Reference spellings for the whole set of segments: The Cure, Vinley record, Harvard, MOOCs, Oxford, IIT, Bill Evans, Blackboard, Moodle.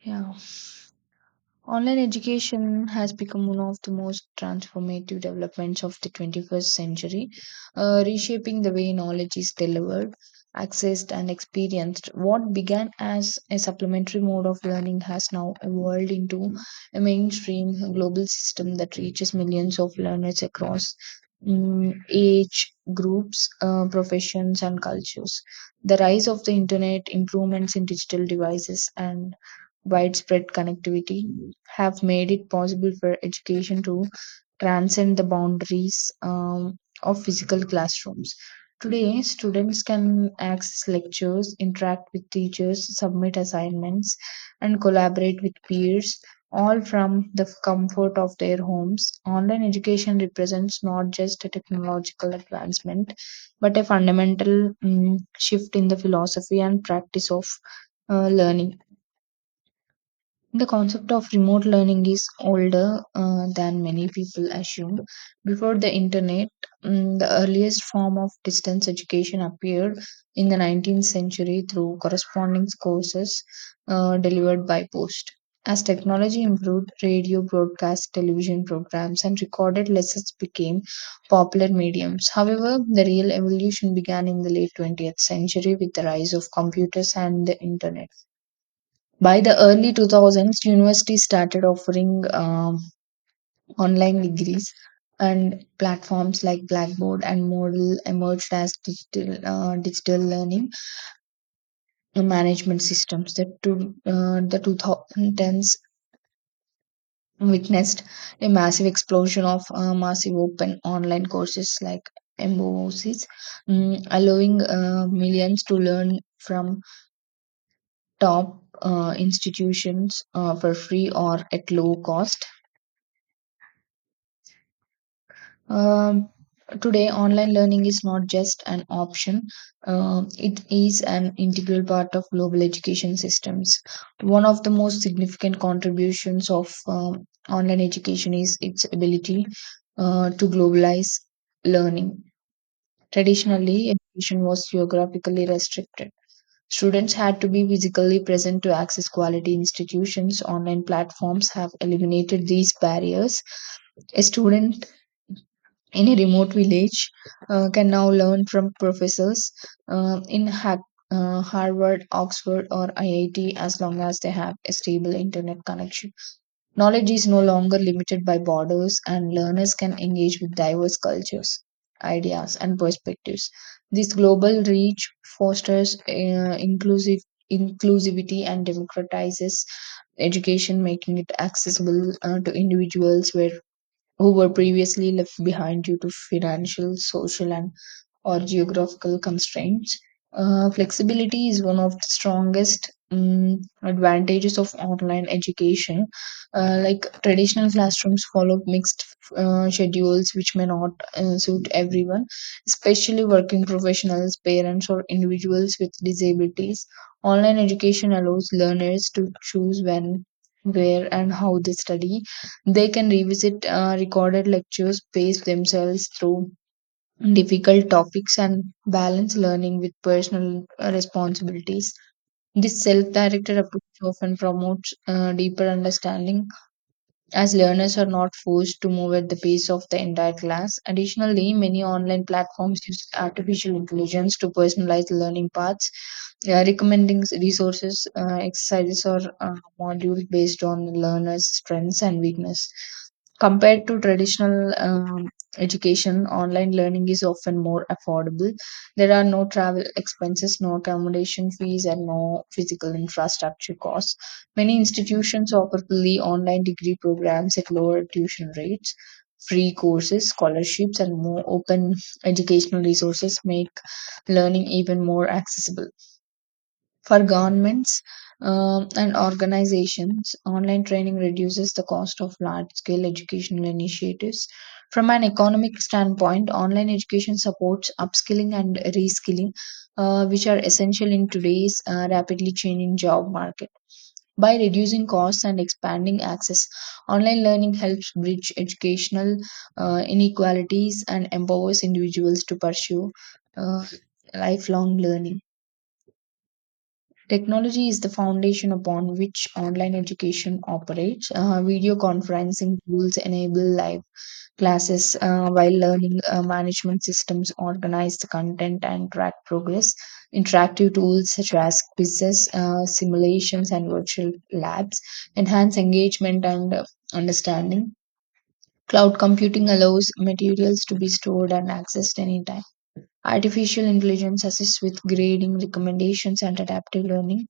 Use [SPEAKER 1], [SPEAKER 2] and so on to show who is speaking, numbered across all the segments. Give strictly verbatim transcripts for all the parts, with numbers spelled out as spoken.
[SPEAKER 1] Yeah, online education has become one of the most transformative developments of the twenty-first century, uh, reshaping the way knowledge is delivered, accessed, and experienced. What began as a supplementary mode of learning has now evolved into a mainstream global system that reaches millions of learners across mm, age groups, uh, professions, and cultures. The rise of the internet, improvements in digital devices, and widespread connectivity have made it possible for education to transcend the boundaries um, of physical classrooms. Today, students can access lectures, interact with teachers, submit assignments, and collaborate with peers, all from the comfort of their homes. Online education represents not just a technological advancement, but a fundamental mm, shift in the philosophy and practice of uh, learning. The concept of remote learning is older uh, than many people assume. Before the internet, mm, the earliest form of distance education appeared in the nineteenth century through correspondence courses uh, delivered by post. As technology improved, radio, broadcast, television programs, and recorded lessons became popular mediums. However, the real evolution began in the late twentieth century with the rise of computers and the internet. By the early two thousands, universities started offering um, online degrees, and platforms like Blackboard and Moodle emerged as digital, uh, digital learning management systems. That to, uh, the twenty tens witnessed a massive explosion of uh, massive open online courses like mooks, mm, allowing uh, millions to learn from top uh, institutions uh, for free or at low cost. Um, Today, online learning is not just an option, um, it is an integral part of global education systems. One of the most significant contributions of um, online education is its ability uh, to globalize learning. Traditionally, education was geographically restricted. Students had to be physically present to access quality institutions. Online platforms have eliminated these barriers. A student any remote village uh, can now learn from professors uh, in ha- uh, Harvard, Oxford, or I I T as long as they have a stable internet connection. Knowledge is no longer limited by borders, and learners can engage with diverse cultures, ideas, and perspectives. This global reach fosters uh, inclusive inclusivity and democratizes education, making it accessible uh, to individuals where who were previously left behind due to financial, social, and or geographical constraints. Uh, flexibility is one of the strongest um, advantages of online education. Uh, like traditional classrooms follow mixed uh, schedules, which may not uh, suit everyone, especially working professionals, parents, or individuals with disabilities. Online education allows learners to choose when, where, and how they study. They can revisit uh, recorded lectures, pace themselves through difficult topics and balance learning with personal uh, responsibilities. This self directed approach often promotes uh, deeper understanding as learners are not forced to move at the pace of the entire class. Additionally, many online platforms use artificial intelligence to personalize learning paths, yeah, recommending resources, uh, exercises, or uh, modules based on learners' strengths and weakness. Compared to traditional um, education, online learning is often more affordable. There are no travel expenses, no accommodation fees, and no physical infrastructure costs. Many institutions offer fully online degree programs at lower tuition rates. Free courses, scholarships, and more open educational resources make learning even more accessible. For governments um, and organizations, online training reduces the cost of large scale educational initiatives. From an economic standpoint, online education supports upskilling and reskilling, uh, which are essential in today's uh, rapidly changing job market. By reducing costs and expanding access, online learning helps bridge educational uh, inequalities and empowers individuals to pursue uh, lifelong learning. Technology is the foundation upon which online education operates. Uh, video conferencing tools enable live classes, uh, while learning uh, management systems organize the content and track progress. Interactive tools such as quizzes, uh, simulations, and virtual labs enhance engagement and uh, understanding. Cloud computing allows materials to be stored and accessed anytime. Artificial intelligence assists with grading, recommendations, and adaptive learning.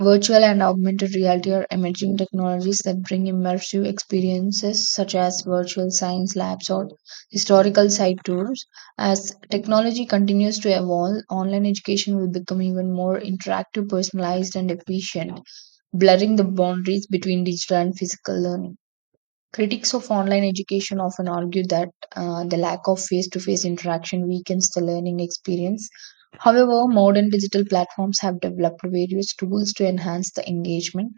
[SPEAKER 1] Virtual and augmented reality are emerging technologies that bring immersive experiences such as virtual science labs or historical site tours. As technology continues to evolve, online education will become even more interactive, personalized, and efficient, blurring the boundaries between digital and physical learning. Critics of online education often argue that uh, the lack of face to face interaction weakens the learning experience. However, modern digital platforms have developed various tools to enhance the engagement.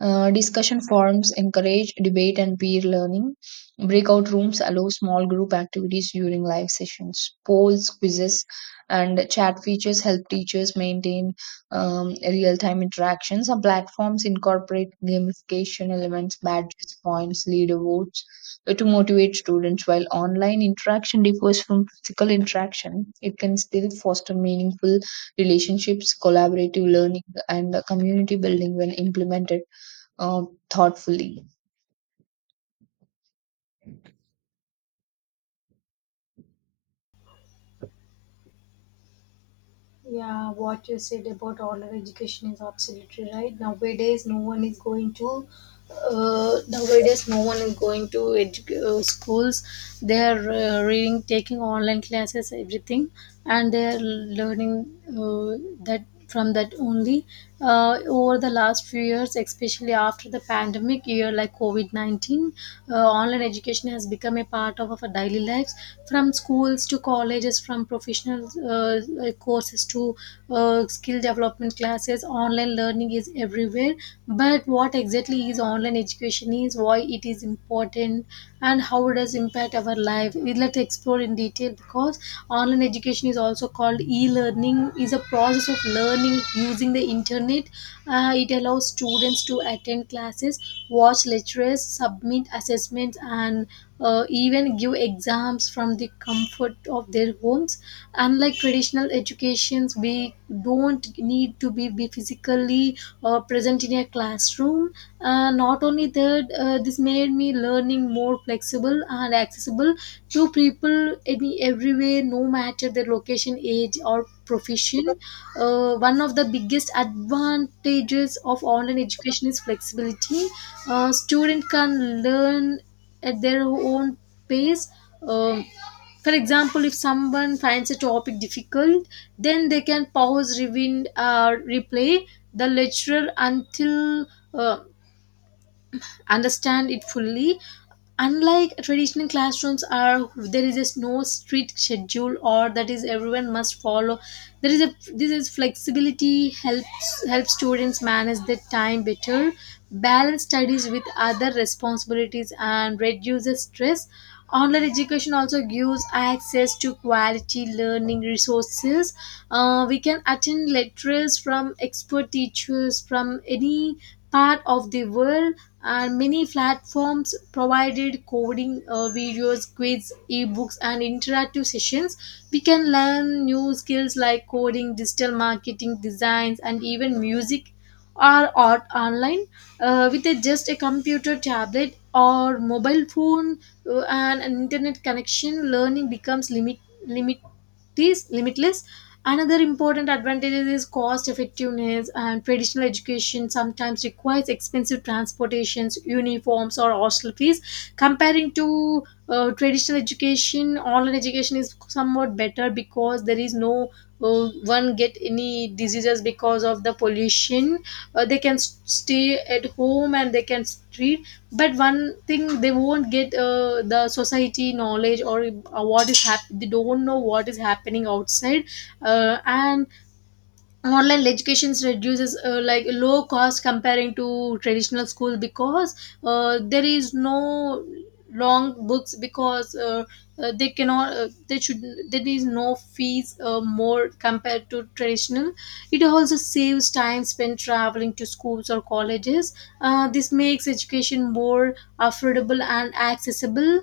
[SPEAKER 1] uh, Discussion forums encourage debate and peer learning. Breakout rooms allow small group activities during live sessions. Polls, quizzes, and chat features help teachers maintain um, real time interactions. Some platforms incorporate gamification elements, badges, points, leaderboards, uh, to motivate students. While online interaction differs from physical interaction, it can still foster meaningful relationships, collaborative learning, and uh, community building when implemented um, thoughtfully.
[SPEAKER 2] Yeah, what you said about online education is absolutely right. Nowadays, no one is going to. Uh, nowadays, no one is going to edu- uh, schools. They are uh, reading, taking online classes, everything, and they are learning uh, that from that only uh, over the last few years, especially after the pandemic year like covid nineteen. Uh, online education has become a part of our daily lives, from schools to colleges, from professional uh, courses to uh, skill development classes. Online learning is everywhere, but what exactly is online education, is why it is important, and how it does impact our life, we'd like to explore in detail. Because online education, is also called e-learning, is a process of learning using the internet. Uh, it allows students to attend classes, watch lectures, submit assessments, and uh, even give exams from the comfort of their homes. Unlike traditional educations, we don't need to be, be physically uh, present in a classroom. Uh, not only that, uh, this made me learning more flexible and accessible to people any everywhere, no matter their location, age, or profession. Uh, one of the biggest advantages of online education is flexibility. Uh, student can learn at their own pace. Um, for example, if someone finds a topic difficult, then they can pause, rewind, or replay the lecture until. Uh, Understand it fully. Unlike traditional classrooms are, there is just no strict schedule or that is everyone must follow. There is a, this is flexibility helps help students manage their time better, balance studies with other responsibilities, and reduces stress. Online education also gives access to quality learning resources. Uh, we can attend lectures from expert teachers from any part of the world, and many platforms provided coding uh, videos, quiz, ebooks, and interactive sessions. We can learn new skills like coding, digital marketing, designs, and even music or art online uh, with a, just a computer, tablet, or mobile phone uh, and an internet connection. Learning becomes limit, limit these limitless. Another important advantage is cost effectiveness. And traditional education sometimes requires expensive transportations, uniforms, or hostel fees. Comparing to uh, traditional education, online education is somewhat better, because there is no uh, one get any diseases because of the pollution. Uh, they can s- stay at home and they can treat. But one thing they won't get uh, the society knowledge, or uh, what is hap- they don't know what is happening outside. Uh, and online education reduces uh, like low cost, comparing to traditional school, because uh, there is no long books, because uh, uh, they cannot uh, they should, there is no fees uh, more compared to traditional. It also saves time spent traveling to schools or colleges. Uh, this makes education more affordable and accessible.